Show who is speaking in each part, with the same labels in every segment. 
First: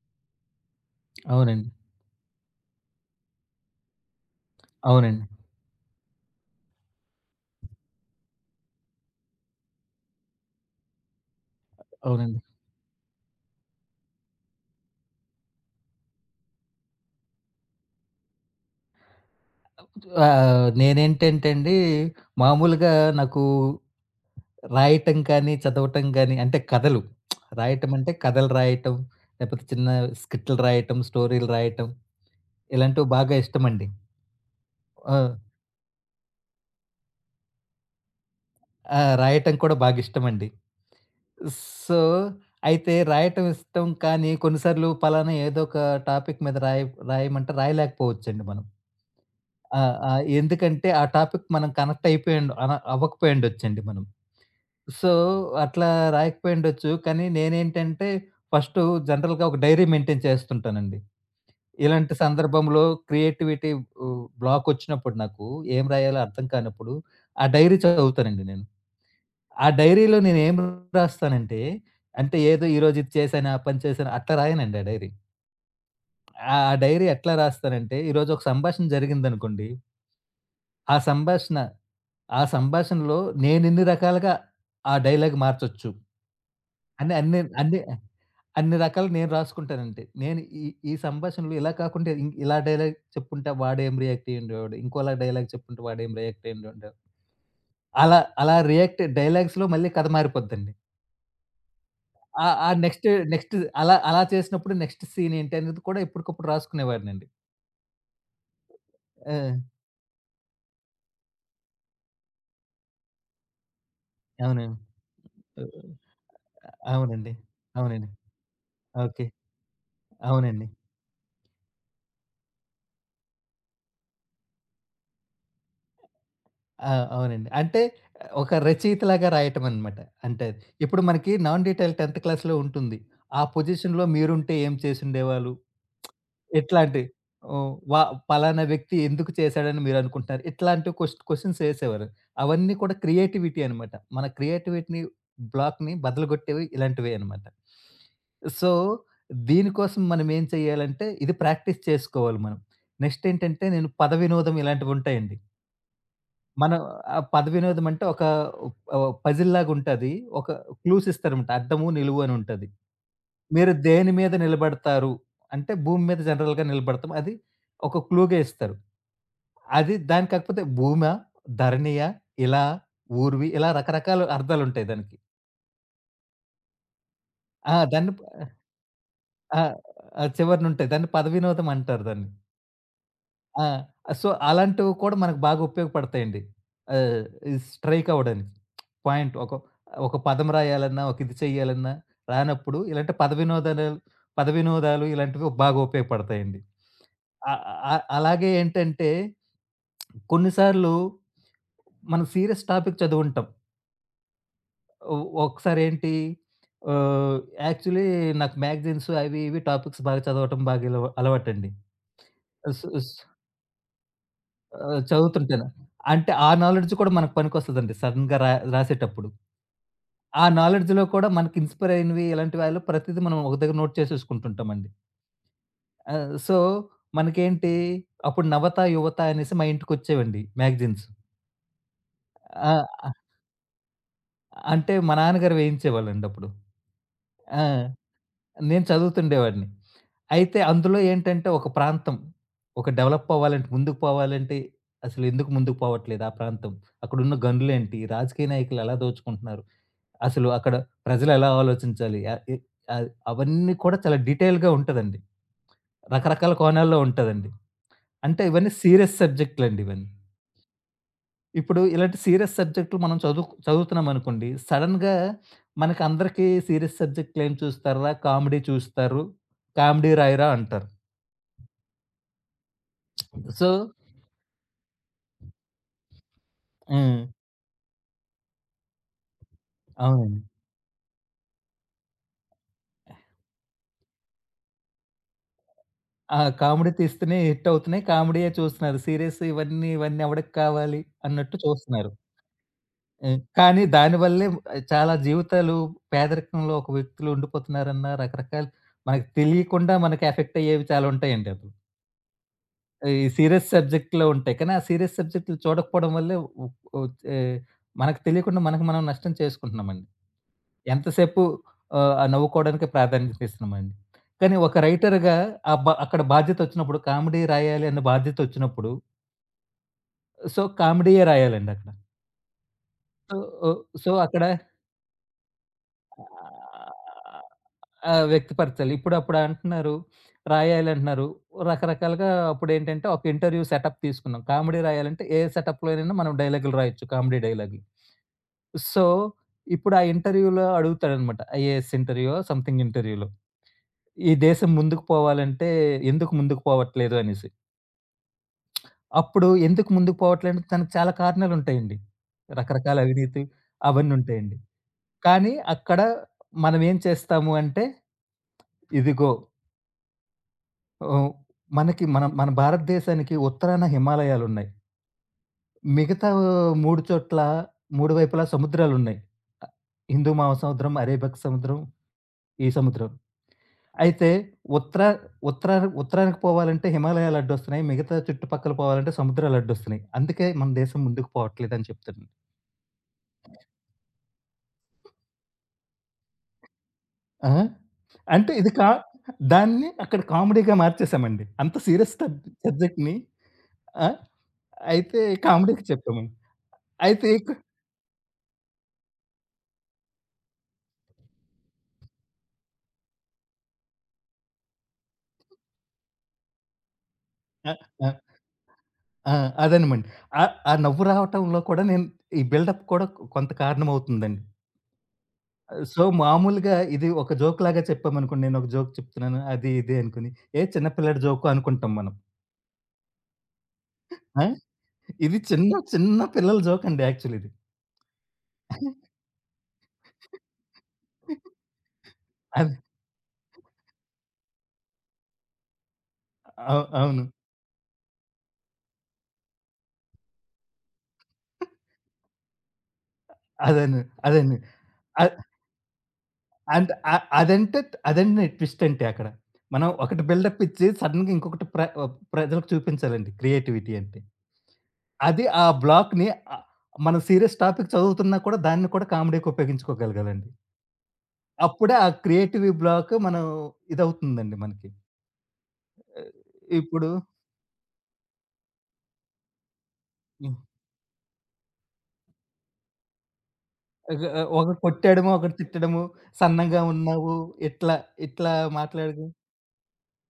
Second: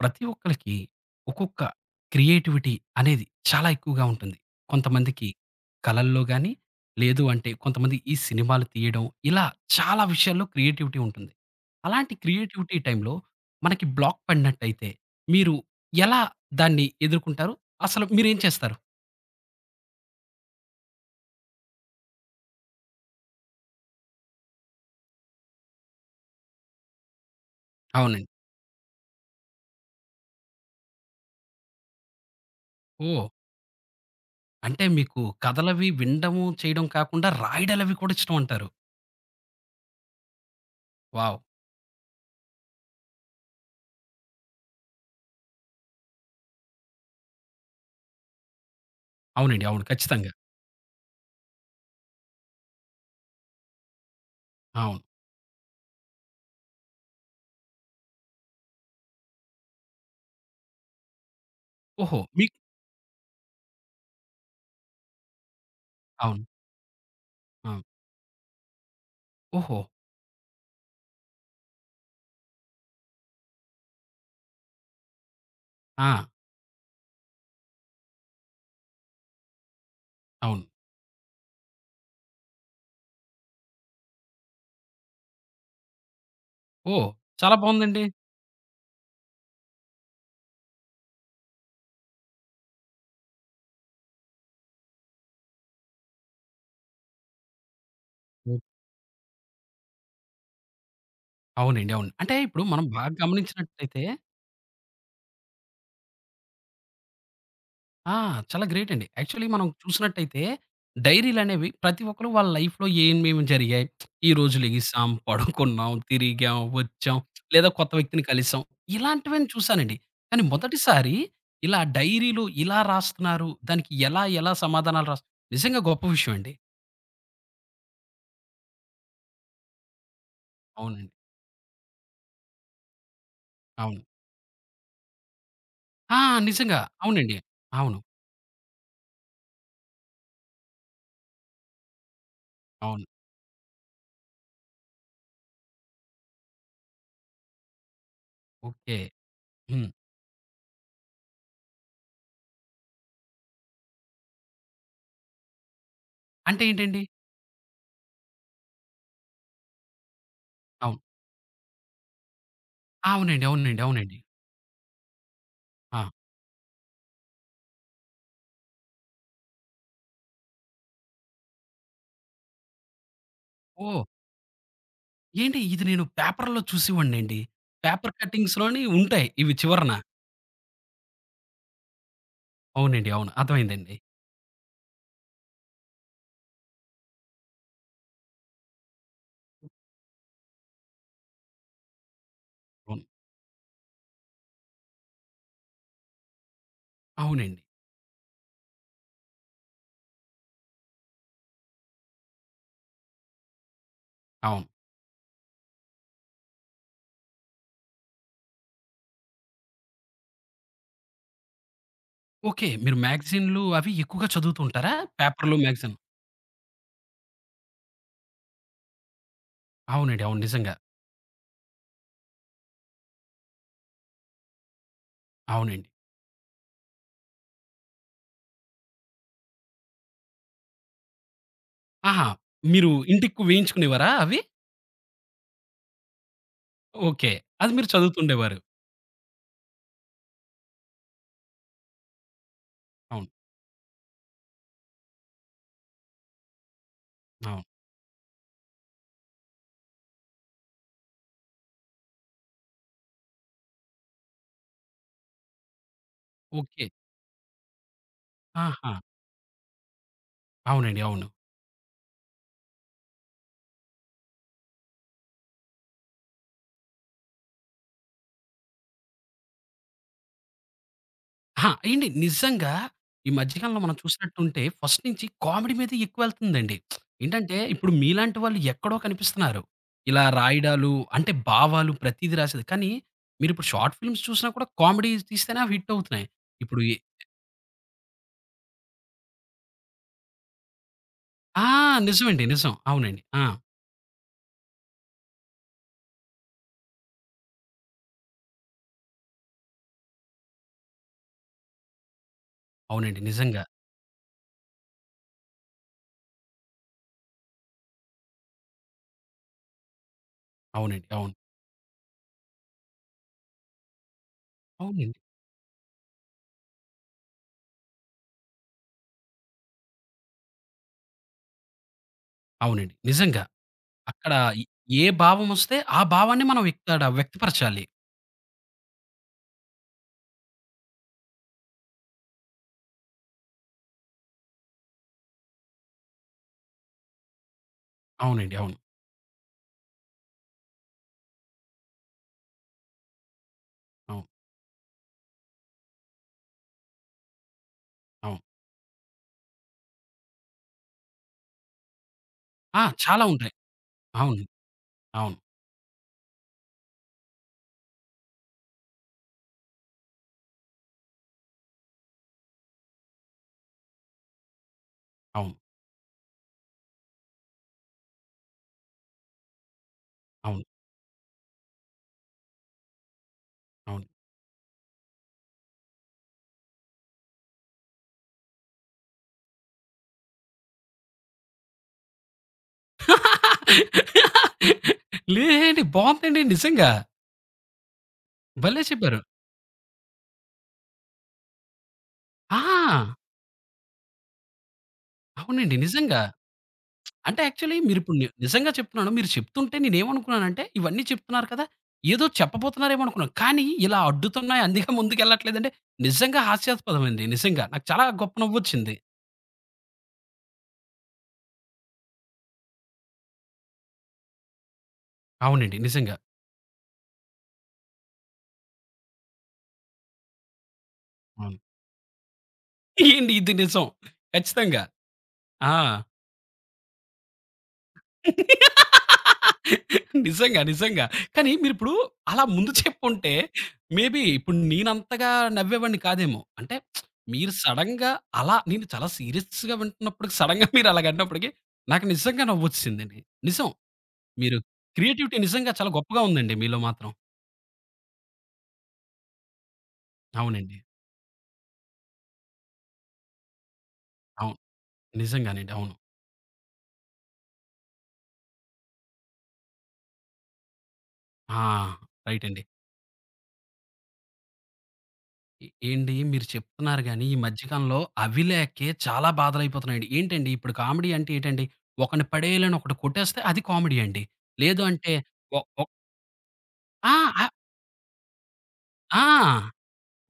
Speaker 1: ప్రతి ఒక్కళ్ళకి ఒక్కొక్క
Speaker 2: అవునండి.
Speaker 1: క్రియేటివిటీ అనేది చాలా ఎక్కువగా ఉంటుంది.
Speaker 2: అవునండి.
Speaker 1: కొంతమందికి కళల్లో గాని, లేదు అంటే కొంతమంది ఈ సినిమాలు తీయడం, ఇలా చాలా విషయాల్లో క్రియేటివిటీ ఉంటుంది. అలాంటి
Speaker 2: అవునండి.
Speaker 1: క్రియేటివిటీ టైమ్‌లో మనకి బ్లాక్ పడినట్టయితే, మీరు ఎలా దాన్ని ఎదుర్కొంటారు? అసలు మీరేం చేస్తారు?
Speaker 2: ఆహ్, నేనేంటంటే అండి, మామూలుగా నాకు రాయటం కానీ, చదవటం కానీ అంటే
Speaker 1: అవునండి.
Speaker 2: కథలు రాయటం, లేకపోతే చిన్న స్కిట్‌లు రాయటం, స్టోరీలు రాయటం ఇలాంటివి
Speaker 1: ఓహ్!
Speaker 2: బాగా ఇష్టమండి.
Speaker 1: అంటే
Speaker 2: ఆ!
Speaker 1: మీకు కథలవి వినడము, చేయడం కాకుండా రాయడాలవి కూడా ఇష్టమంటారు.
Speaker 2: ఆ! రాయటం కూడా బాగా ఇష్టమండి.
Speaker 1: వావ్!
Speaker 2: సో, అయితే రాయటం ఇష్టం కానీ కొన్నిసార్లు పలానా ఏదో ఒక టాపిక్ మీద రాయమంటే రాయలేకపోవచ్చండి మనం.
Speaker 1: అవునండి.
Speaker 2: ఆ!
Speaker 1: అవును.
Speaker 2: ఆ!
Speaker 1: ఖచ్చితంగా.
Speaker 2: ఎందుకంటే ఆ టాపిక్ మనం కనెక్ట్ అయిపోయిండు అన అవ్వకపోయిండొచ్చండి మనం.
Speaker 1: అవును.
Speaker 2: సో, అట్లా రాయకపోయిండొచ్చు. కానీ నేనేంటంటే ఫస్టు జనరల్‌గా ఒక డైరీ మెయింటైన్ చేస్తుంటానండి. ఇలాంటి
Speaker 1: ఓహో! మీకు
Speaker 2: సందర్భంలో క్రియేటివిటీ ఉ బ్లాకొచ్చినప్పుడు నాకు ఏం రాయాలో
Speaker 1: అవును.
Speaker 2: అర్థం కానప్పుడు ఆ
Speaker 1: ఆ!
Speaker 2: డైరీ చదువుతానండి నేను. ఆ
Speaker 1: ఓహో!
Speaker 2: డైరీలో నేనేం రాస్తానంటే, అంటే ఏదో ఈరోజు ఇది చేశాను, ఆ పని చేశాను అట్లా రాయనండి ఆ డైరీ.
Speaker 1: ఆ!
Speaker 2: ఆ డైరీ ఎట్లా రాస్తానంటే ఈరోజు ఒక సంభాషణ జరిగిందనుకోండి
Speaker 1: అవును.
Speaker 2: ఆ సంభాషణ, ఆ సంభాషణలో నేనెన్ని రకాలుగా ఆ డైలాగ్ మార్చొచ్చు.
Speaker 1: ఓహ్!
Speaker 2: అని అన్ని
Speaker 1: చాలా
Speaker 2: అన్ని
Speaker 1: బావుందండి.
Speaker 2: అన్ని రకాలు నేను రాసుకుంటానండి. నేను ఈ ఈ సంభాషణలో ఇలా కాకుండా ఇలా డైలాగ్ చెప్పుంటే వాడేం రియాక్ట్ అయ్యుండేవాడు. ఇంకోలా డైలాగ్ చెప్పుంటే వాడేం రియాక్ట్ అయ్యుండేవాడు. అలా అలా
Speaker 1: హ్మ్.
Speaker 2: రియాక్ట్ డైలాగ్స్‌లో మళ్ళీ కథ మారిపోద్దండి.
Speaker 1: అవునండి. అవును. అంటే
Speaker 2: ఆ!
Speaker 1: ఇప్పుడు
Speaker 2: ఆ
Speaker 1: మనం
Speaker 2: నెక్స్ట్
Speaker 1: బాగా
Speaker 2: నెక్స్ట్ అలా
Speaker 1: గమనించినట్టయితే
Speaker 2: అలా చేసినప్పుడు నెక్స్ట్ సీన్ ఏంటి అనేది కూడా ఇప్పటికప్పుడు రాసుకునేవాడినండి.
Speaker 1: ఆ! చాలా గ్రేట్ అండి.
Speaker 2: ఆ!
Speaker 1: యాక్చువల్లీ మనం చూసినట్టయితే డైరీలనేవి ప్రతి ఒక్కరు వాళ్ళ లైఫ్‌లో ఏమేమి జరిగాయి, ఈరోజు
Speaker 2: అవును.
Speaker 1: లెగిసాం, పడుకున్నాం, తిరిగాం, వచ్చాం
Speaker 2: అవునండి.
Speaker 1: లేదా కొత్త
Speaker 2: అవునండి.
Speaker 1: వ్యక్తిని కలిసాం
Speaker 2: ఓకే.
Speaker 1: ఇలాంటివన్నీ చూసానండి. కానీ
Speaker 2: అవునండి.
Speaker 1: మొదటిసారి ఇలా డైరీలు ఇలా రాస్తున్నారు, దానికి ఎలా ఎలా సమాధానాలు రాస్ నిజంగా గొప్ప విషయం అండి.
Speaker 2: ఆ! అవునండి. అంటే ఒక రచయితలాగా రాయటం అనమాట. అంటే ఇప్పుడు
Speaker 1: అవునండి.
Speaker 2: మనకి నాన్ డీటెయిల్ 10థ్ క్లాస్‌లో ఉంటుంది. ఆ
Speaker 1: అవును.
Speaker 2: పొజిషన్‌లో మీరుంటే ఏం చేసుండేవాళ్ళు?
Speaker 1: ఆ! నిజంగా.
Speaker 2: ఎట్లాంటి
Speaker 1: అవునండి.
Speaker 2: ఓహ్, వ
Speaker 1: అవును.
Speaker 2: పలానా వ్యక్తి ఎందుకు చేశాడని మీరనుకుంటున్నారు? ఇట్లాంటి క్వెషన్స్ ఏసేవారు. అవన్నీ కూడా
Speaker 1: అవును.
Speaker 2: క్రియేటివిటీ అనమాట. మన క్రియేటివిటీని బ్లాక్‌ని బదలగొట్టేవి ఇలాంటివే అనమాట. So,
Speaker 1: okay. హ్మ్.
Speaker 2: దీనికోసం మనం ఏం చేయాలంటే ఇది ప్రాక్టీస్ చేసుకోవాలి మనం. నెక్స్ట్ ఏంటంటే నేను పద వినోదం ఇలాంటివి ఉంటాయండి.
Speaker 1: అంటే
Speaker 2: మనం
Speaker 1: ఏంటండి?
Speaker 2: ఆ పద వినోదం అంటే ఒక పజిల్‌లాగుంటది. ఒక
Speaker 1: అవును.
Speaker 2: క్లూస్ ఇస్తారనమాట. అడ్డము, నిలువు అని ఉంటది.
Speaker 1: అవునండి.
Speaker 2: మీరు
Speaker 1: అవునండి.
Speaker 2: దేని
Speaker 1: అవునండి.
Speaker 2: మీద నిలబడతారు? అంటే భూమి
Speaker 1: ఆ!
Speaker 2: మీద జనరల్‌గా నిలబడతాం. అది ఒక క్లూగా ఇస్తారు. అది దాని కాకపోతే భూమా? ధరణియా? ఇలా? ఊర్వి? ఇలా
Speaker 1: ఓహ్!
Speaker 2: రకరకాల అర్థాలుంటాయి దానికి.
Speaker 1: ఏంటి ఇది నేను పేపర్‌లో చూసేవాడినండి.
Speaker 2: ఆ! దాన్ని
Speaker 1: పేపర్
Speaker 2: ప
Speaker 1: కట్టింగ్స్‌లోని ఉంటాయి. ఇవి
Speaker 2: ఆ!
Speaker 1: చివరన.
Speaker 2: ఆ! చివరనుంటాయి. దాన్ని పద వినోదం అంటారు దాన్ని.
Speaker 1: అవునండి. అవును.
Speaker 2: ఆ!
Speaker 1: అర్థమైందండి.
Speaker 2: సో, అలాంటివి కూడా మనకు బాగా ఉపయోగపడతాయండి. ఆహ్, ఈ స్ట్రైక్ అవ్వడానికి. పాయింట్ ఒక ఒక పదం రాయాలన్నా, ఒక ఇది చేయాలన్నా రానప్పుడు
Speaker 1: అవును.
Speaker 2: ఇలాంటి పద వినోదాలు ఇలాంటివి బాగా ఉపయోగపడతాయండి. అ
Speaker 1: అవునండి.
Speaker 2: అ అలాగే ఏంటంటే కొన్ని సార్లు మనం సీరియస్ టాపిక్ చదువుంటాం.
Speaker 1: అవును.
Speaker 2: ఒ ఒకసారి ఏంటి ఆహ్, యాక్చువల్లీ నాకు మ్యాగజైన్స్ అవి ఇవి టాపిక్స్ బాగా చదవటం బాగా అలవాటండి.
Speaker 1: ఓకే. మీరు
Speaker 2: స్
Speaker 1: మ్యాగజైన్‌లు అవి ఎక్కువగా చదువుతూ ఉంటారా? పేపర్‌లు,
Speaker 2: చదువుతుంటాను.
Speaker 1: మ్యాగజైన్.
Speaker 2: అంటే ఆ నాలెడ్జ్ కూడా మనకు పనికొస్తదండి. సడెన్‌గా రాసేటప్పుడు.
Speaker 1: అవునండి. అవును.
Speaker 2: ఆ
Speaker 1: నిజంగా.
Speaker 2: నాలెడ్జ్‌లో కూడా మనకి ఇన్‌స్పైర్ అయినవి ఇలాంటి వారిలో ప్రతిది మనం ఒక దగ్గర నోట్ చేసేసుకుంటుంటామండి.
Speaker 1: అవునండి.
Speaker 2: ఆహ్, సో, మనకేంటి అప్పుడు 'నవత, యువత' అనేసి మా ఇంటికొచ్చేవండి మ్యాగజైన్స్.
Speaker 1: ఆహా! మీరు
Speaker 2: ఆ!
Speaker 1: ఇంటికి వేయించుకునేవారా అవి?
Speaker 2: అంటే మా నాన్నగారు వేయించేవాళ్ళండి అప్పుడు.
Speaker 1: ఓకే.
Speaker 2: ఆ!
Speaker 1: అది మీరు చదువుతుండేవారు.
Speaker 2: నేను చదువుతుండేవాడిని. అయితే అందులో ఏంటంటే ఒక
Speaker 1: అవును.
Speaker 2: డెవలప్ అవ్వాలంటే, ముందుకు పోవాలంటే అసలు ఎందుకు ముందుకు పోవట్లేదు ఆ ప్రాంతం? అక్కడున్న
Speaker 1: అవును.
Speaker 2: గనులేంటి? రాజకీయ నాయకులు ఎలా దోచుకుంటున్నారు? అసలు అక్కడ ప్రజలు ఎలా ఆలోచించాలి? అవన్నీ కూడా చాలా డీటెయిల్‌గా ఉంటదండి. రకరకాల
Speaker 1: ఓకే.
Speaker 2: కోణాల్లో ఉంటదండి. అంటే ఇవన్నీ
Speaker 1: ఆహా!
Speaker 2: సీరియస్ సబ్జెక్ట్‌లండి ఇవన్నీ.
Speaker 1: అవునండి. అవును.
Speaker 2: ఇప్పుడు ఇలాంటి సీరియస్ సబ్జెక్టులు మనం చదువుతున్నామనుకోండి. సడెన్‌గా మనకి అందరికీ సీరియస్ సబ్జెక్ట్‌లేం చూస్తార్రా? కామెడీ చూస్తారు. కామెడీ రాయరా అంటారు.
Speaker 1: అహా! ఏండి నిజంగా ఈ మధ్య
Speaker 2: సో
Speaker 1: కాలంలో మనం చూసినట్టుంటే ఫస్ట్ నుంచి కామెడీ మీదే ఎక్కువెళ్తుందండి.
Speaker 2: హ్మ్.
Speaker 1: ఏంటంటే ఇప్పుడు మీలాంటి వాళ్ళు ఎక్కడో కనిపిస్తున్నారు. ఇలా
Speaker 2: అవునండి.
Speaker 1: రాయడాలు అంటే భావాలు ప్రతీది రాసేది. కానీ మీరిప్పుడు షార్ట్ ఫిల్మ్స్ చూసినా కూడా కామెడీ తీస్తేనే అవి హిట్ అవుతున్నాయి.
Speaker 2: ఆ!
Speaker 1: ఇప్పుడు
Speaker 2: కామెడీ తీస్తేనే హిట్ అవుతున్నాయి. కామెడీయే చూస్తున్నారు. సీరియస్ ఇవన్నీ ఎవడికి కావాలి అన్నట్టు
Speaker 1: ఆ!
Speaker 2: చూస్తున్నారు.
Speaker 1: నిజమండి. నిజం. అవునండి. ఆ!
Speaker 2: కానీ దానివల్లే చాలా జీవితాలు పేదరికంలో ఒక వ్యక్తులు ఉండిపోతున్నారన్న రకరకాల మనకు తెలియకుండా మనకి ఎఫెక్ట్ అయ్యేవి చాలా ఉంటాయండి అవి. ఈ
Speaker 1: అవునండి. నిజంగా.
Speaker 2: సీరియస్ సబ్జెక్ట్‌లో ఉంటాయి. కానీ, ఆ సీరియస్ సబ్జెక్ట్‌లు చూడకపోవడం వల్లే ఉ ఉచ్ ఆహ్, మనకు తెలియకుండా మనకు మనం నష్టం చేసుకుంటున్నామండి.
Speaker 1: అవునండి. అవును.
Speaker 2: ఎంతసేపు ఆ నవ్వుకోవడానికే ప్రాధాన్యత ఇస్తున్నామండి. కానీ, ఒక
Speaker 1: అవునండి.
Speaker 2: రైటర్‌గా ఆ బ అక్కడ బాధ్యతొచ్చినప్పుడు సో, కామెడీయే రాయాలండి అక్కడ.
Speaker 1: అవునండి.
Speaker 2: సో,
Speaker 1: నిజంగా.
Speaker 2: ఓహ్, సో,
Speaker 1: అక్కడ
Speaker 2: అక్కడ
Speaker 1: ఎ ఏ భావమొస్తే ఆ భావాన్ని మనం ఇక్కడ
Speaker 2: ఆహ్,
Speaker 1: వ్యక్తపరచాలి.
Speaker 2: ఆ! వ్యక్తపరచాలి. అప్పుడు అంటున్నారు, రాయాలంటున్నారు. రకరకాలుగా అప్పుడేంటంటే, ఒక ఇంటర్వ్యూ సెటప్ తీసుకున్నాం. కామెడీ రాయాలంటే ఏ సెటప్‌లోనైనా మనం డైలాగులు రాయొచ్చు. కామెడీ డైలాగులు.
Speaker 1: అవునండి. అవును.
Speaker 2: సో, ఇప్పుడు ఆ ఇంటర్వ్యూలో అడుగుతాడనమాట. ఐఏఎస్ ఇంటర్వ్యూయో, సంథింగ్ ఇంటర్వ్యూలో.
Speaker 1: అవును.
Speaker 2: "ఈ దేశం ముందుకు పోవాలంటే ఎందుకు ముందుకు పోవట్లేదు" అనేసి.
Speaker 1: అవును.
Speaker 2: అప్పుడు ఎందుకు ముందుకు పోవట్లేదంటే దానికి చాలా కారణాలుంటాయండి.
Speaker 1: ఆ!
Speaker 2: రకరకాల
Speaker 1: చాలా
Speaker 2: అవినీతి
Speaker 1: ఉంటాయి.
Speaker 2: అవన్నీ
Speaker 1: అవును.
Speaker 2: ఉంటాయండి.
Speaker 1: అవును.
Speaker 2: కానీ అక్కడ మనమేం చేస్తాము అంటే, ఇదిగో ఓహ్! మనకి మన మన భారతదేశానికి ఉత్తరాన హిమాలయాలున్నాయి.
Speaker 1: అవును.
Speaker 2: మిగతా 3 చోట్ల 3 వైపులా సముద్రాలున్నాయి. హిందూ
Speaker 1: అవును.
Speaker 2: మహాసముద్రం, అరేబిక్ సముద్రం, ఈ సముద్రం.
Speaker 1: అవును.
Speaker 2: అయితే ఉత్తర ఉత్తర ఉత్తరానికి పోవాలంటే హిమాలయాలు అడ్డొస్తున్నాయి. మిగతా చుట్టుపక్కల పోవాలంటే సముద్రాలు అడ్డొస్తున్నాయి. అందుకే మన దేశం ముందుకు పోవట్లేదని చెప్తున్నా.
Speaker 1: లేదండి. బావుందండి నిజంగా.
Speaker 2: ఆ! అంటే ఇది
Speaker 1: భలే
Speaker 2: కా
Speaker 1: చెప్పారు.
Speaker 2: దాన్ని అక్కడ కామెడీగా మార్చేసామండి. అంత సీరియస్ సబ్
Speaker 1: ఆ!
Speaker 2: సబ్జెక్ట్‌ని ఆ! అయితే
Speaker 1: అవునండి.
Speaker 2: కామెడీకి
Speaker 1: నిజంగా.
Speaker 2: చెప్పామండి. అయితే
Speaker 1: అంటే
Speaker 2: ఇక
Speaker 1: యాక్చువల్లీ మీరిప్పుడు నిజంగా చెప్తున్నాను. మీరు చెప్తుంటే నేనేమనుకున్నానంటే, ఇవన్నీ చెప్తున్నారు కదా! ఏదో చెప్పబోతున్నారేమో అనుకున్నాను. కానీ ఇలా అడ్డుతున్నాయి అందుకే ముందుకెళ్ళట్లేదంటే నిజంగా హాస్యాస్పదమండి. నిజంగా.
Speaker 2: ఆ!
Speaker 1: నాకు చాలా
Speaker 2: ఆ!
Speaker 1: గొప్ప నవ్వొచ్చింది.
Speaker 2: ఆ! అదేనండి. ఆ నవ్వు రావటంలో కూడా నేను ఈ బిల్డప్ కూడా కొంత కారణమవుతుందండి.
Speaker 1: అవునండి.
Speaker 2: సో,
Speaker 1: నిజంగా.
Speaker 2: మామూలుగా ఇది ఒక జోక్‌లాగా చెప్పామనుకోండి. నేనొక జోక్ చెప్తున్నాను. అది ఇది అనుకోని, ఏ చిన్న పిల్లాడి జోకు
Speaker 1: అవును.
Speaker 2: అనుకుంటాం మనం.
Speaker 1: ఏండి ఇది నిజం.
Speaker 2: ఆ!
Speaker 1: ఖచ్చితంగా.
Speaker 2: ఇది చిన్న,
Speaker 1: ఆ!
Speaker 2: చిన్న పిల్లల జోకండి యాక్చువల్ ఇది.
Speaker 1: నిజంగా. నిజంగా. కానీ మీరిప్పుడు అలా ముందు
Speaker 2: అది
Speaker 1: చెప్పుంటే మేబీ ఇప్పుడు నేనంతగా నవ్వేవాడిని కాదేమో. అంటే
Speaker 2: అవు అవును.
Speaker 1: మీరు సడెన్‌గా అలా నేను చాలా సీరియస్‌గా వింటున్నప్పటికి సడెన్‌గా మీరు అలాగన్నప్పటికి నాకు నిజంగా నవ్వొచ్చేసిందండి. నిజం.
Speaker 2: అదేను.
Speaker 1: మీరు
Speaker 2: అదేను. అ
Speaker 1: క్రియేటివిటీ నిజంగా చాలా గొప్పగా ఉందండి మీలో
Speaker 2: అంటే
Speaker 1: మాత్రం.
Speaker 2: అ అదంటే అదండి ట్విస్ట్ అంటే అక్కడ. మనం ఒకటి బిల్డప్
Speaker 1: అవునండి.
Speaker 2: ఇచ్చి సడెన్‌గా ఇంకొకటి ప్రజలకు చూపించాలండి క్రియేటివిటీ అంటే.
Speaker 1: అవును.
Speaker 2: అది ఆ
Speaker 1: నిజంగానండి. అవును.
Speaker 2: ఆహ్, మనం సీరియస్ టాపిక్ చదువుతున్నా కూడా దాన్ని కూడా కామెడీకి ఉపయోగించుకోగలగాలండి.
Speaker 1: ఆ!
Speaker 2: అప్పుడే ఆ
Speaker 1: రైట్ అండి.
Speaker 2: క్రియేటివ్ బ్లాక్ మనం ఇదవుతుందండి మనకి.
Speaker 1: ఏండి
Speaker 2: ఆహ్,
Speaker 1: మీరు చెప్తున్నారు
Speaker 2: ఇప్పుడు
Speaker 1: గానీ, ఈ మధ్య కాలంలో అవి లేకే చాలా బాధలయిపోతున్నాయండి. ఏంటండి
Speaker 2: హ్మ్.
Speaker 1: ఇప్పుడు కామెడీ అంటే ఏటండి, ఒకడిని పడేయాలని ఒకడు కొట్టేస్తే అది కామెడీ అండి.
Speaker 2: ఇగ ఒకడు
Speaker 1: లేదు అంటే
Speaker 2: కొట్టేయడము, ఒకడు
Speaker 1: ఒ ఒక్
Speaker 2: తిట్టడము, సన్నగా
Speaker 1: ఆ!
Speaker 2: ఉన్నావు,
Speaker 1: ఆ!
Speaker 2: ఇట్లా ఇట్లా
Speaker 1: ఆ!
Speaker 2: మాట్లాడడం.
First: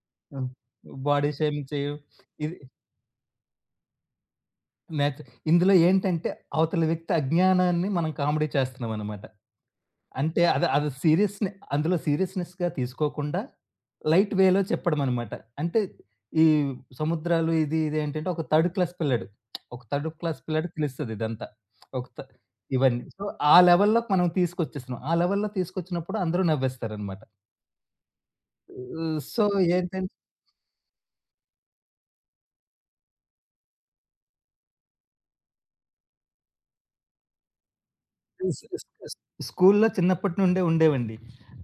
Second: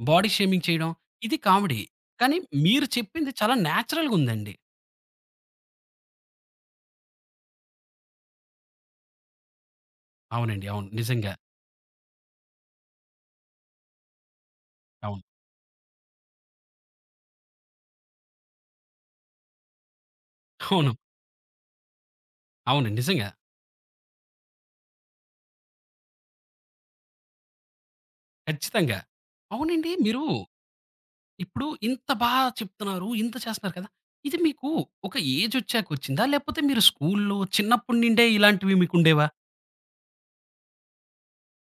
Speaker 1: బాడీ
Speaker 2: హ్మ్.
Speaker 1: షేమింగ్ చేయడం
Speaker 2: బాడీ
Speaker 1: ఇది
Speaker 2: షేమింగ్
Speaker 1: కామెడీ.
Speaker 2: చేయడం.
Speaker 1: కానీ
Speaker 2: ఇది
Speaker 1: మీరు చెప్పింది చాలా నేచురల్‌గుందండి.
Speaker 2: నేచ్ ఇందులో ఏంటంటే అవతల వ్యక్తి అజ్ఞానాన్ని మనం కామెడీ చేస్తున్నామనమాట. అంటే
Speaker 1: అవునండి.
Speaker 2: అది
Speaker 1: అవును.
Speaker 2: అది
Speaker 1: నిజంగా.
Speaker 2: సీరియస్‌నె అందులో సీరియస్‌నెస్‌గా తీసుకోకుండా లైట్ వేలో
Speaker 1: అవును.
Speaker 2: చెప్పడమనమాట. అంటే ఈ సముద్రాలు ఇది ఇది ఏంటంటే ఒక థర్డ్ క్లాస్ పిల్లాడు. ఒక థర్డ్ క్లాస్ పిల్లాడికి
Speaker 1: అవును.
Speaker 2: తెలుస్తది ఇదంతా. ఒక త
Speaker 1: అవును.
Speaker 2: ఇవన్నీ. సో,
Speaker 1: నిజంగా.
Speaker 2: ఆ లెవెల్‌లోకి మనం తీసుకొచ్చేస్తున్నాం. ఆ లెవెల్‌లో తీసుకొచ్చినప్పుడు అందరూ నవ్వేస్తారనమాట.
Speaker 1: ఖచ్చితంగా.
Speaker 2: సో,
Speaker 1: అవునండి.
Speaker 2: ఏంటంటే
Speaker 1: మీరు ఇప్పుడు ఇంత బా చెప్తున్నారు, ఇంత చేస్తున్నారు కదా! ఇది మీకు ఒక ఏజొచ్చాక వచ్చిందా? లేపోతే మీరు స్కూల్‌లో చిన్నప్పటి నిండే
Speaker 2: స్
Speaker 1: ఇలాంటివి
Speaker 2: స్ స్
Speaker 1: మీకుండేవా?
Speaker 2: స్కూల్లో చిన్నప్పటి నుండే ఉండేవండి.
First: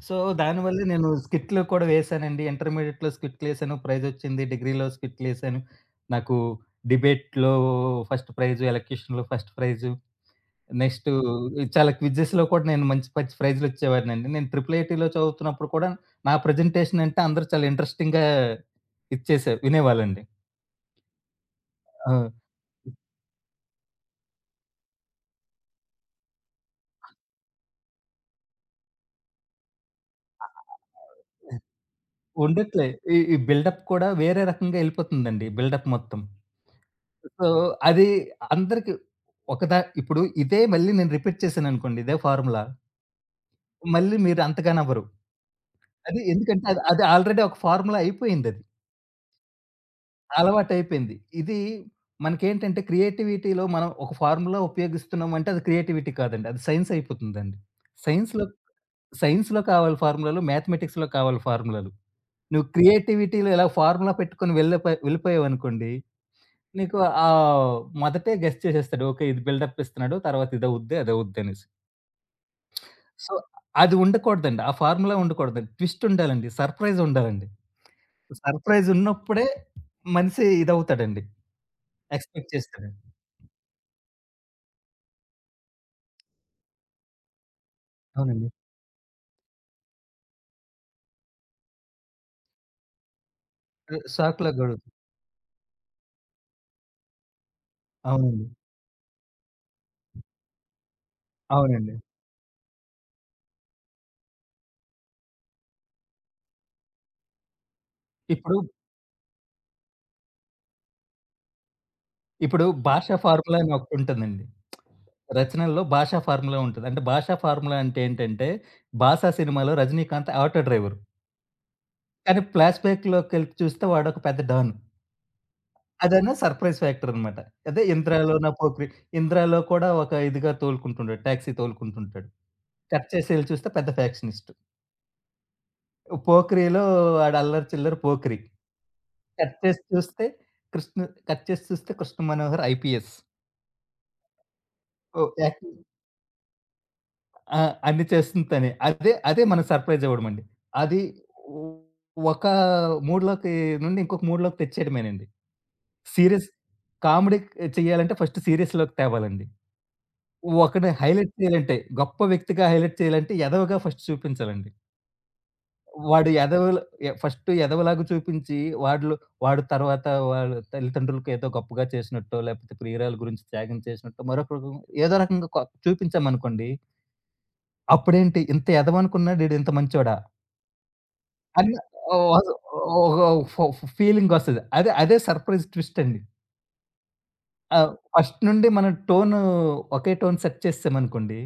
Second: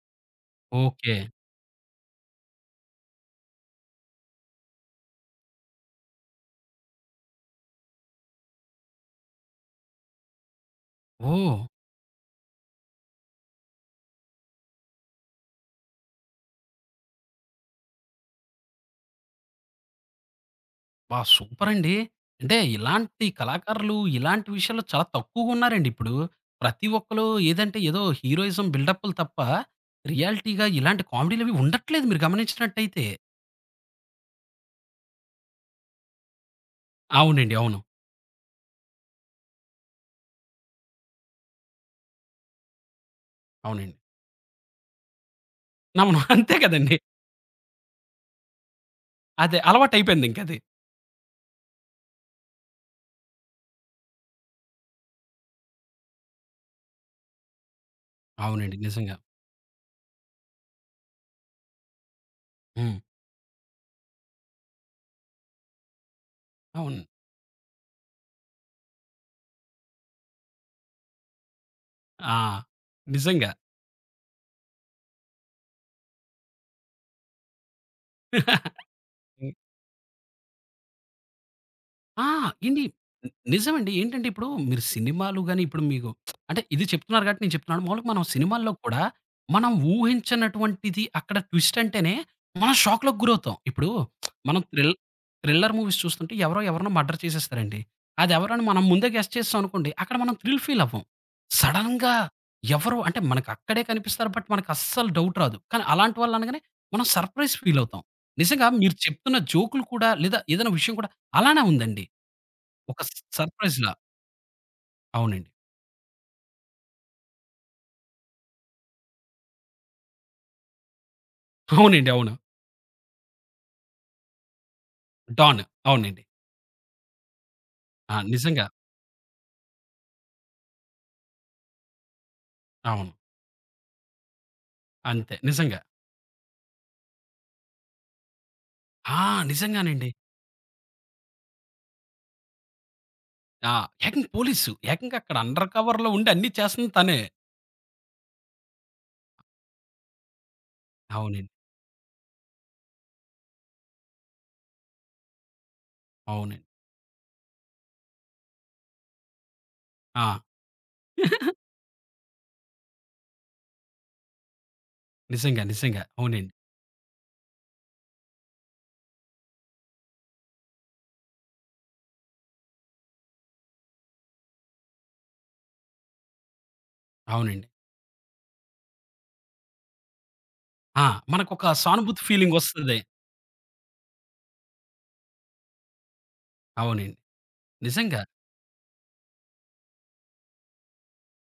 Speaker 2: సో, దానివల్లే నేను
Speaker 1: ఓకే.
Speaker 2: స్కిట్‌లు కూడా వేశానండి. ఇంటర్మీడియేట్‌లో స్కిట్‌లేసాను. ప్రైజొచ్చింది. డిగ్రీలో స్కిట్‌లేసాను. నాకు డిబేట్‌లో ఫస్ట్ ప్రైజు, ఎలక్యూషన్‌లో ఫస్ట్ ప్రైజు, నెక్స్టు
Speaker 1: ఓహ్!
Speaker 2: చాలా క్విజెస్‌లో కూడా నేను మంచి మంచి ప్రైజులొచ్చేవాడినండి. నేను ట్రిపుల్ ఐటీలో చదువుతున్నప్పుడు కూడా నా ప్రెజెంటేషన్ అంటే అందరూ చాలా ఇంట్రెస్టింగ్‌గా ఇచ్చేసే వినేవాళ్ళండి.
Speaker 1: అబ్బా! సూపరండి.
Speaker 2: ఆ!
Speaker 1: అంటే ఇలాంటి కళాకారులు, ఇలాంటి విషయాల్లో చాలా తక్కువగున్నారండి ఇప్పుడు. ప్రతి ఒక్కళ్ళు ఏదంటే ఏదో హీరోయిజం బిల్డప్పులు తప్ప, రియాలిటీగా ఇలాంటి కామెడీలవి ఉండట్లేదు మీరు
Speaker 2: ఉండట్లే.
Speaker 1: గమనించినట్టయితే.
Speaker 2: ఈ ఈ బిల్డప్ కూడా వేరే రకంగా ఎళ్ళిపోతుందండి బిల్డప్ మొత్తం. సో,
Speaker 1: అవునండి. అవును.
Speaker 2: అది అందరికి ఒక దా ఇప్పుడు ఇదే మళ్ళీ నేను రిపీట్ చేశాననుకోండి ఇదే ఫార్ములా.
Speaker 1: అవునండి.
Speaker 2: మళ్ళీ మీరు అంతగా నవ్వరు.
Speaker 1: అవును.
Speaker 2: అది
Speaker 1: అంతే
Speaker 2: ఎందుకంటే అది
Speaker 1: కదండీ.
Speaker 2: అది ఆల్రెడీ ఒక ఫార్ములా అయిపోయిందది.
Speaker 1: అదే అలవాటయిపోయిందింకది.
Speaker 2: అలవాటయిపోయింది. ఇది మనకేంటంటే క్రియేటివిటీలో మనం ఒక ఫార్ములా ఉపయోగిస్తున్నామంటే అది క్రియేటివిటీ కాదండి. అది సైన్స్ అయిపోతుందండి. సైన్స్‌లో
Speaker 1: అవునండి. నిజంగా.
Speaker 2: సైన్స్‌లో కావాలి ఫార్ములాలు, మ్యాథమెటిక్స్‌లో కావాలి ఫార్ములాలు. నువ్వు
Speaker 1: హ్మ్.
Speaker 2: క్రియేటివిటీలో ఇలా ఫార్ములా పెట్టుకొని వెళ్ళిపోయావనుకోండి నీకు
Speaker 1: అవును.
Speaker 2: ఆహ్, మొదటే గెస్ చేసేస్తాడు. ఓకే. ఇది బిల్డప్ ఇస్తున్నాడు. తర్వాత ఇదవుద్ది, అదవుద్ది అనేసి.
Speaker 1: ఆ!
Speaker 2: సో,
Speaker 1: నిజంగా.
Speaker 2: అది ఉండకూడదండి. ఆ ఫార్ములా ఉండకూడదండి. ట్విస్ట్ ఉండాలండి. సర్ప్రైజ్ ఉండాలండి. సర్ప్రైజ్ ఉన్నప్పుడే మనిషి ఇదవుతాడండి.
Speaker 1: ఆ!
Speaker 2: ఎక్స్‌పెక్ట్
Speaker 1: ఏండి
Speaker 2: చేస్తాడండి.
Speaker 1: నిజమండి. ఏంటంటే ఇప్పుడు మీరు సినిమాలు గాని ఇప్పుడు మీకు అంటే ఇది చెప్తున్నారు కాబట్టి నేను చెప్తున్నాను. మాములుగా మనం
Speaker 2: అవునండి.
Speaker 1: సినిమాల్లో కూడా మనం ఊహించనటువంటిది అక్కడ ట్విస్ట్ అంటేనే మనం షాక్‌లోకి గురవుతాం. ఇప్పుడు
Speaker 2: ఆహ్, షాక్‌లో
Speaker 1: మనం
Speaker 2: గూడా
Speaker 1: థ్రిల్లర్ మూవీస్ చూస్తుంటే ఎవరో ఎవరినో మర్డర్ చేసేస్తారండి.
Speaker 2: అవునండి.
Speaker 1: అదెవరని మనం ముందే గెస్ చేసాం అనుకోండి అక్కడ మనం థ్రిల్ ఫీల్ అవ్వం.
Speaker 2: అవునండి.
Speaker 1: సడెన్‌గా ఎవరో అంటే మనకు అక్కడే కనిపిస్తారు బట్ మనకు అస్సలు డౌట్ రాదు. కానీ అలాంటి వాళ్ళు అనగానే మనం సర్ప్రైజ్ ఫీల్ అవుతాం.
Speaker 2: ఇప్పుడు,
Speaker 1: నిజంగా మీరు చెప్తున్న జోకులు కూడా లేదా ఏదైనా విషయం కూడా అలానే ఉందండి.
Speaker 2: ఇప్పుడు
Speaker 1: ఒక
Speaker 2: భాషా ఫార్ములా అని
Speaker 1: సర్‌ప్రైజ్‌లా.
Speaker 2: ఒకటుంటుందండి.
Speaker 1: అవునండి.
Speaker 2: రచనల్లో భాషా ఫార్ములా ఉంటది. అంటే భాషా ఫార్ములా అంటే ఏంటంటే 'బాసా' సినిమాలో రజనీకాంత్ ఆటో డ్రైవరు.
Speaker 1: అవునండి. అవును.
Speaker 2: కానీ ఫ్లాష్ బ్యాక్‌లోకెళ్ళి చూస్తే వాడొక పెద్ద డాన్.
Speaker 1: డాన్. అవునండి.
Speaker 2: అదేనా సర్ప్రైజ్ ఫ్యాక్టర్ అనమాట. అదే
Speaker 1: ఆ!
Speaker 2: 'ఇంద్రాలో' నా
Speaker 1: నిజంగా.
Speaker 2: పోకిరి 'ఇంద్రాలో' కూడా ఒక ఇదిగా తోలుకుంటుంటాడు. టాక్సీ తోలుకుంటుంటాడు. కట్
Speaker 1: అవును.
Speaker 2: చేసి ఎళ్లి చూస్తే పెద్ద ఫ్యాక్షనిస్ట్.
Speaker 1: అంతే. నిజంగా.
Speaker 2: 'పోకిరిలో' ఆడు అల్లరి చిల్లరి పోకిరి.
Speaker 1: ఆ!
Speaker 2: కట్ చేసి
Speaker 1: నిజంగానండి.
Speaker 2: చూస్తే కృష్ణ కట్ చేసి చూస్తే 'కృష్ణ మనోహర్' ఐపీఎస్.
Speaker 1: ఆ! ఏకంగా పోలీసు. ఏకంగా
Speaker 2: ఓహ్!
Speaker 1: అక్కడ అండర్
Speaker 2: యాక్టింగ్
Speaker 1: కవర్‌లో ఉండి అన్నీ చేస్తుంది తనే.
Speaker 2: ఆ! అన్ని చేస్తుంది తనే. అదే అదే మన సర్ప్రైజ్ ఇవ్వడమండి. అది
Speaker 1: అవునండి.
Speaker 2: ఒక మూడ్‌లోకి నుండి ఇంకొక మూడ్‌లోకి తెచ్చేయడమేనండి. సీరియస్
Speaker 1: అవునండి.
Speaker 2: కామెడీ చేయాలంటే ఫస్ట్ సీరియస్‌లోకి తేవాలండి.
Speaker 1: ఆ!
Speaker 2: ఒకడిని హైలైట్ చేయాలంటే, గొప్ప వ్యక్తిగా హైలైట్ చేయాలంటే ఎదవగా ఫస్ట్ చూపించాలండి.
Speaker 1: నిజంగా. నిజంగా.
Speaker 2: వాడు
Speaker 1: అవునండి.
Speaker 2: ఎదవల ఎ ఫస్ట్ ఎదవలాగా చూపించి, వాడిలో వాడు తర్వాత వాళ్ళ తల్లిదండ్రులకు ఏదో గొప్పగా చేసినట్టో, లేకపోతే ప్రియురాలు గురించి త్యాగం చేసినట్టో, మరొక రకం ఏదో రకంగా చూపించామనుకోండి.
Speaker 1: అవునండి.
Speaker 2: అప్పుడేంటి ఇంత ఎదవనుకున్నాడు ఈడు ఇంత మంచోడా!
Speaker 1: ఆ! మనకొక
Speaker 2: అన్న
Speaker 1: సానుభూతి
Speaker 2: ఓహ్!
Speaker 1: ఫీలింగొస్తది.
Speaker 2: ఒక ఫొ ఫీలింగొస్తది. అదే అదే సర్ప్రైజ్ ట్విస్ట్ అండి.
Speaker 1: అవునండి.
Speaker 2: ఆ!
Speaker 1: నిజంగా.
Speaker 2: ఫస్ట్ నుండి మనం ఒకే టోన్ సెట్ చేసేసామనుకోండి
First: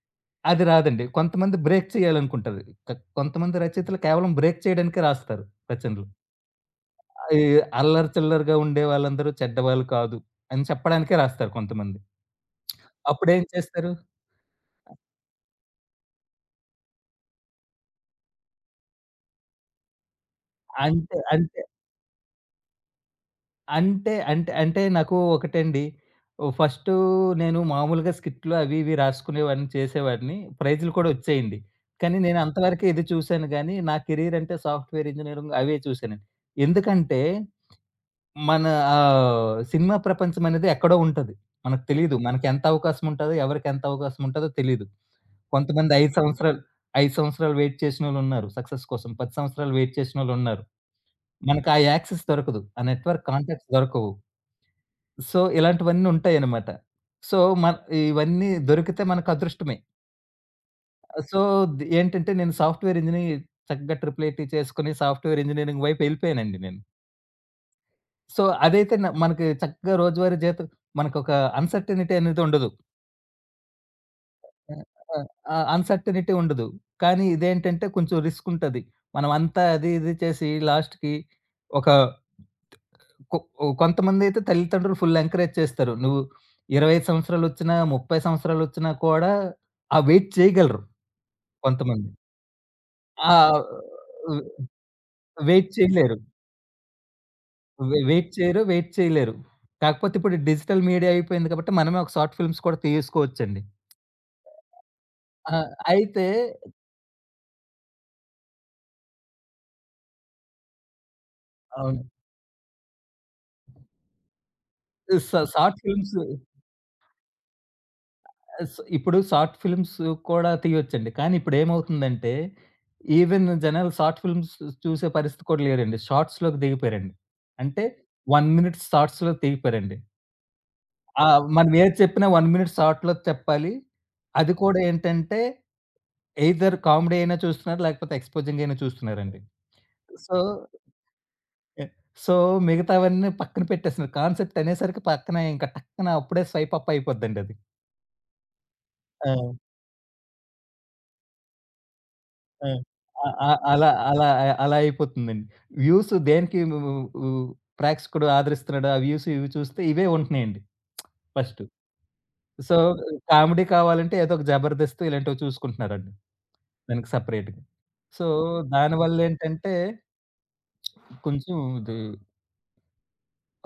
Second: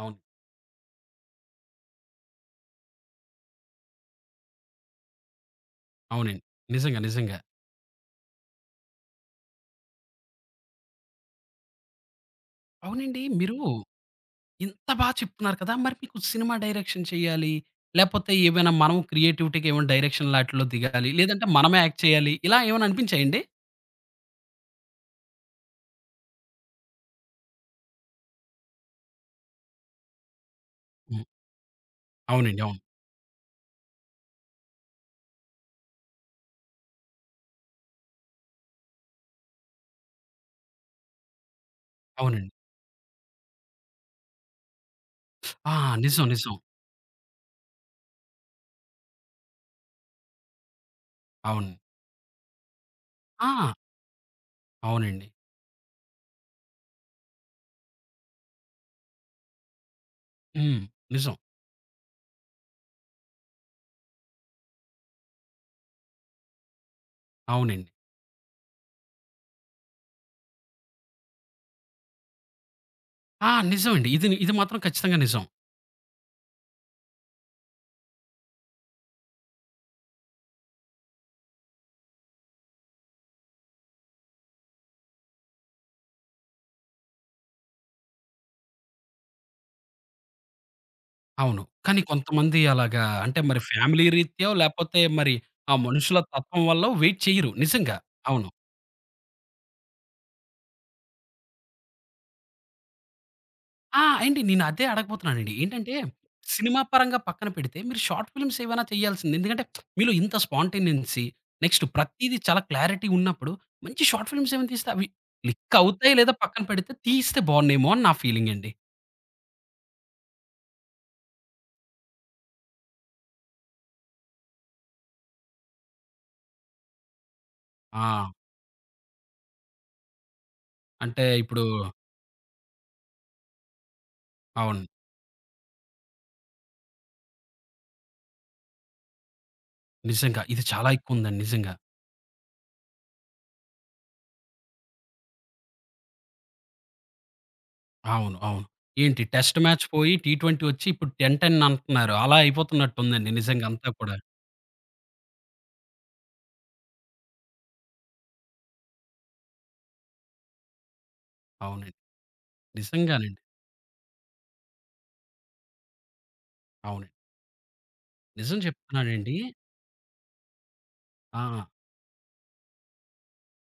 Speaker 1: అవును.
Speaker 2: అది రాదండి. కొంతమంది బ్రేక్ చేయాలనుకుంటారు. క కొంతమంది రచయితలు కేవలం బ్రేక్ చేయడానికే రాస్తారు రచనలు.
Speaker 1: అవునండి. నిజంగా. నిజంగా.
Speaker 2: ఈ అల్లరి చిల్లరగా ఉండే వాళ్ళందరూ చెడ్డవాళ్ళు కాదు అని చెప్పడానికే రాస్తారు కొంతమంది.
Speaker 1: అవునండి.
Speaker 2: అప్పుడేం
Speaker 1: మీరు
Speaker 2: చేస్తారు?
Speaker 1: ఇంత బా చెప్తున్నారు కదా! మరి మీకు సినిమా డైరెక్షన్ చేయాలి, లేపోతే ఏమైనా మనం క్రియేటివిటీ‌గా ఏమైనా డైరెక్షన్ ఆటిల్లో దిగాలి,
Speaker 2: అంటే,
Speaker 1: లేదంటే
Speaker 2: అంటే,
Speaker 1: మనమే యాక్ట్ చేయాలి ఇలా ఏమైనా అనిపించాయండి?
Speaker 2: అంటే నాకు ఒకటండి. ఫస్టు నేను మామూలుగా స్కిట్‌లు అవి ఇవి రాసుకునేవాడిని, చేసేవాడిని. ప్రైజ్‌లు కూడా
Speaker 1: హ్మ్.
Speaker 2: వచ్చేయండి. కానీ నేను
Speaker 1: అవునండి. అవును.
Speaker 2: అంతవరకే ఇది చూసాను గానీ, నా కెరియర్ అంటే సాఫ్ట్‌వేర్ ఇంజినీరింగ్ అవే చూసానండి. ఎందుకంటే మన సినిమా ప్రపంచమనేది ఎక్కడో ఉంటది. మనకు తెలీదు.
Speaker 1: అవునండి.
Speaker 2: మనకెంత అవకాశం ఉంటదో, ఎవరికెంత అవకాశం ఉంటదో తెలీదు.
Speaker 1: ఆ!
Speaker 2: కొంతమంది 5
Speaker 1: నిజం. నిజం.
Speaker 2: సంవత్సరాలు, 5 సంవత్సరాలు వెయిట్ చేసినోళ్ళున్నారు సక్సెస్ కోసం. 10 సంవత్సరాలు వెయిట్ చేసినోళ్ళున్నారు. మనకు
Speaker 1: అవును.
Speaker 2: ఆ యాక్సెస్ దొరకదు. ఆ నెట్వర్క్ కాంటాక్ట్స్
Speaker 1: ఆ!
Speaker 2: దొరకవు.
Speaker 1: అవునండి.
Speaker 2: సో, ఇలాంటివన్నీ ఉంటాయన్నమాట. సో, మన ఇవన్నీ దొరికితే మనకు అదృష్టమే.
Speaker 1: హ్మ్. నిజం.
Speaker 2: సో, ది ఏంటంటే నేను సాఫ్ట్‌వేర్ ఇంజినీర్ చక్కగా ట్రిపుల్ ఐటీ చేసుకొని సాఫ్ట్‌వేర్ ఇంజినీరింగ్ వైపు ఎళ్ళిపోయానండి నేను.
Speaker 1: అవునండి.
Speaker 2: సో, అదైతే మనకి చక్కగా రోజువారీ జీవితం మనకొక అన్‌సర్టెనిటీ అనేది ఉండదు.
Speaker 1: ఆ! నిజం అండి. ఇది ఇది
Speaker 2: ఆ!
Speaker 1: మాత్రం ఖచ్చితంగా
Speaker 2: ఆ!
Speaker 1: నిజం.
Speaker 2: ఆ! అన్‌సర్టెనిటీ ఉండదు. కానీ ఇదేంటంటే కొంచెం రిస్క్ ఉంటది. మనం అంతా అది ఇది చేసి లాస్ట్‌కి ఒక కొ కొంతమందైతే తల్లిదండ్రులు ఫుల్ ఎంకరేజ్ చేస్తారు. నువ్వు 25 సంవత్సరాలొచ్చినా, 30 సంవత్సరాలొచ్చినా కూడా ఆ వెయిట్ చేయగలరు
Speaker 1: అవును. కానీ
Speaker 2: కొంతమంది.
Speaker 1: కొంతమంది అలాగా
Speaker 2: ఆ!
Speaker 1: అంటే మరి ఫ్యామిలీ రీత్యో లేపోతే మరి
Speaker 2: వెయిట్
Speaker 1: ఆ
Speaker 2: చేయలేరు.
Speaker 1: మనుషుల తత్వం వల్లో వెయిట్ చెయ్యరు నిజంగా.
Speaker 2: వెయిట్
Speaker 1: అవును.
Speaker 2: చేయరు, వెయిట్ చేయలేరు. కాకపోతే ఇప్పుడు డిజిటల్ మీడియా అయిపోయింది కాబట్టి మనమే ఒక షార్ట్ ఫిల్మ్స్ కూడా తీసుకోవచ్చండి.
Speaker 1: ఆ! ఏండి నేను అదే అడగబోతున్నానండి.
Speaker 2: ఆ!
Speaker 1: ఏంటంటే,
Speaker 2: అయితే
Speaker 1: సినిమా పరంగా పక్కన పెడితే మీరు షార్ట్ ఫిల్మ్స్ ఏవైనా చేయాల్సింది. ఎందుకంటే, మీలో ఇంత స్పాంటేనియన్సీ, నెక్స్ట్
Speaker 2: అవును.
Speaker 1: ప్రతీది చాలా క్లారిటీ ఉన్నప్పుడు, మంచి షార్ట్ ఫిల్మ్స్ ఏమైనా తీస్తే అవి
Speaker 2: స
Speaker 1: క్లిక్
Speaker 2: షార్ట్
Speaker 1: అవుతాయి
Speaker 2: ఫిల్మ్స్
Speaker 1: లేదా పక్కన పెడితే తీస్తే బావున్నేమో అని నా ఫీలింగ్ అండి.
Speaker 2: స్ ఇప్పుడు షార్ట్ ఫిల్మ్స్ కూడా తీయొచ్చండి. కానీ ఇప్పుడేమవుతుందంటే, ఈవెన్ జనాలు షార్ట్ ఫిల్మ్స్ చూసే పరిస్థితి కూడా లేరండి. షార్ట్స్‌లోకి దిగిపోయారండి. అంటే
Speaker 1: ఆ!
Speaker 2: 1 మినిట్ షార్ట్స్‌లో దిగిపోయారండి.
Speaker 1: అంటే
Speaker 2: ఆ!
Speaker 1: ఇప్పుడు
Speaker 2: మనం ఏది చెప్పినా 1 మినిట్ షార్ట్‌లో చెప్పాలి. అది కూడా
Speaker 1: అవును.
Speaker 2: ఏంటంటే ఎయిదర్ కామెడీ అయినా చూస్తున్నారు, లేకపోతే ఎక్స్‌పోజింగ్ అయినా చూస్తున్నారండి. సో
Speaker 1: నిజంగా. ఇది చాలా ఎక్కువుందండి నిజంగా.
Speaker 2: యాహ్! సో, మిగతావన్నీ పక్కన పెట్టేస్తున్నారు. కాన్సెప్ట్ అనేసరికి పక్కన ఇంక టక్కన అప్పుడే స్వైప్ అప్ అయిపోద్దండది.
Speaker 1: అవును. అవును. ఏంటి
Speaker 2: ఆ!
Speaker 1: టెస్ట్ మ్యాచ్ పోయి టీ20 వచ్చి ఇప్పుడు 10, 10 అంటున్నారు. అలా
Speaker 2: ఆ! అ
Speaker 1: అయిపోతున్నట్టుందండి
Speaker 2: అ
Speaker 1: నిజంగా
Speaker 2: అలా
Speaker 1: అంతా కూడా.
Speaker 2: అలా అలా అయిపోతుందండి. వ్యూస్ దేనికి వు వు ప్రేక్షకుడు ఆదరిస్తున్నాడు. ఆ వ్యూస్ ఇవి చూస్తే ఇవే ఉంటున్నాయండి ఫస్ట్.
Speaker 1: అవునండి.
Speaker 2: సో,
Speaker 1: నిజంగానండి.
Speaker 2: కామెడీ కావాలంటే ఏదో ఒక 'జబర్దస్త్' ఇలాంటివి చూసుకుంటున్నారండి దానికి
Speaker 1: అవునండి.
Speaker 2: సెపరేట్‌గా. సో,
Speaker 1: నిజం చెప్తున్నానండి.
Speaker 2: దానివల్లేంటంటే
Speaker 1: ఆ!
Speaker 2: కొంచెం ఇది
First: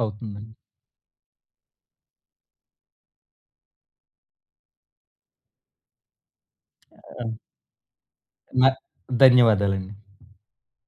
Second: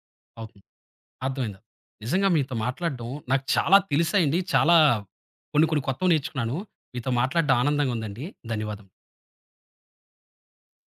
Speaker 2: అవుతుందండి.
Speaker 1: అవుతుంది. అర్థమైంది. నిజంగా మీతో మాట్లాడడం నాకు చాలా తెలిసాయండి. చాలా కొన్ని, కొన్ని కొత్తవి నేర్చుకున్నాను. మీతో
Speaker 2: ఆ!
Speaker 1: మాట్లాడడం ఆనందంగా ఉందండి.
Speaker 2: న
Speaker 1: ధన్యవాదములు.
Speaker 2: ధన్యవాదాలండి.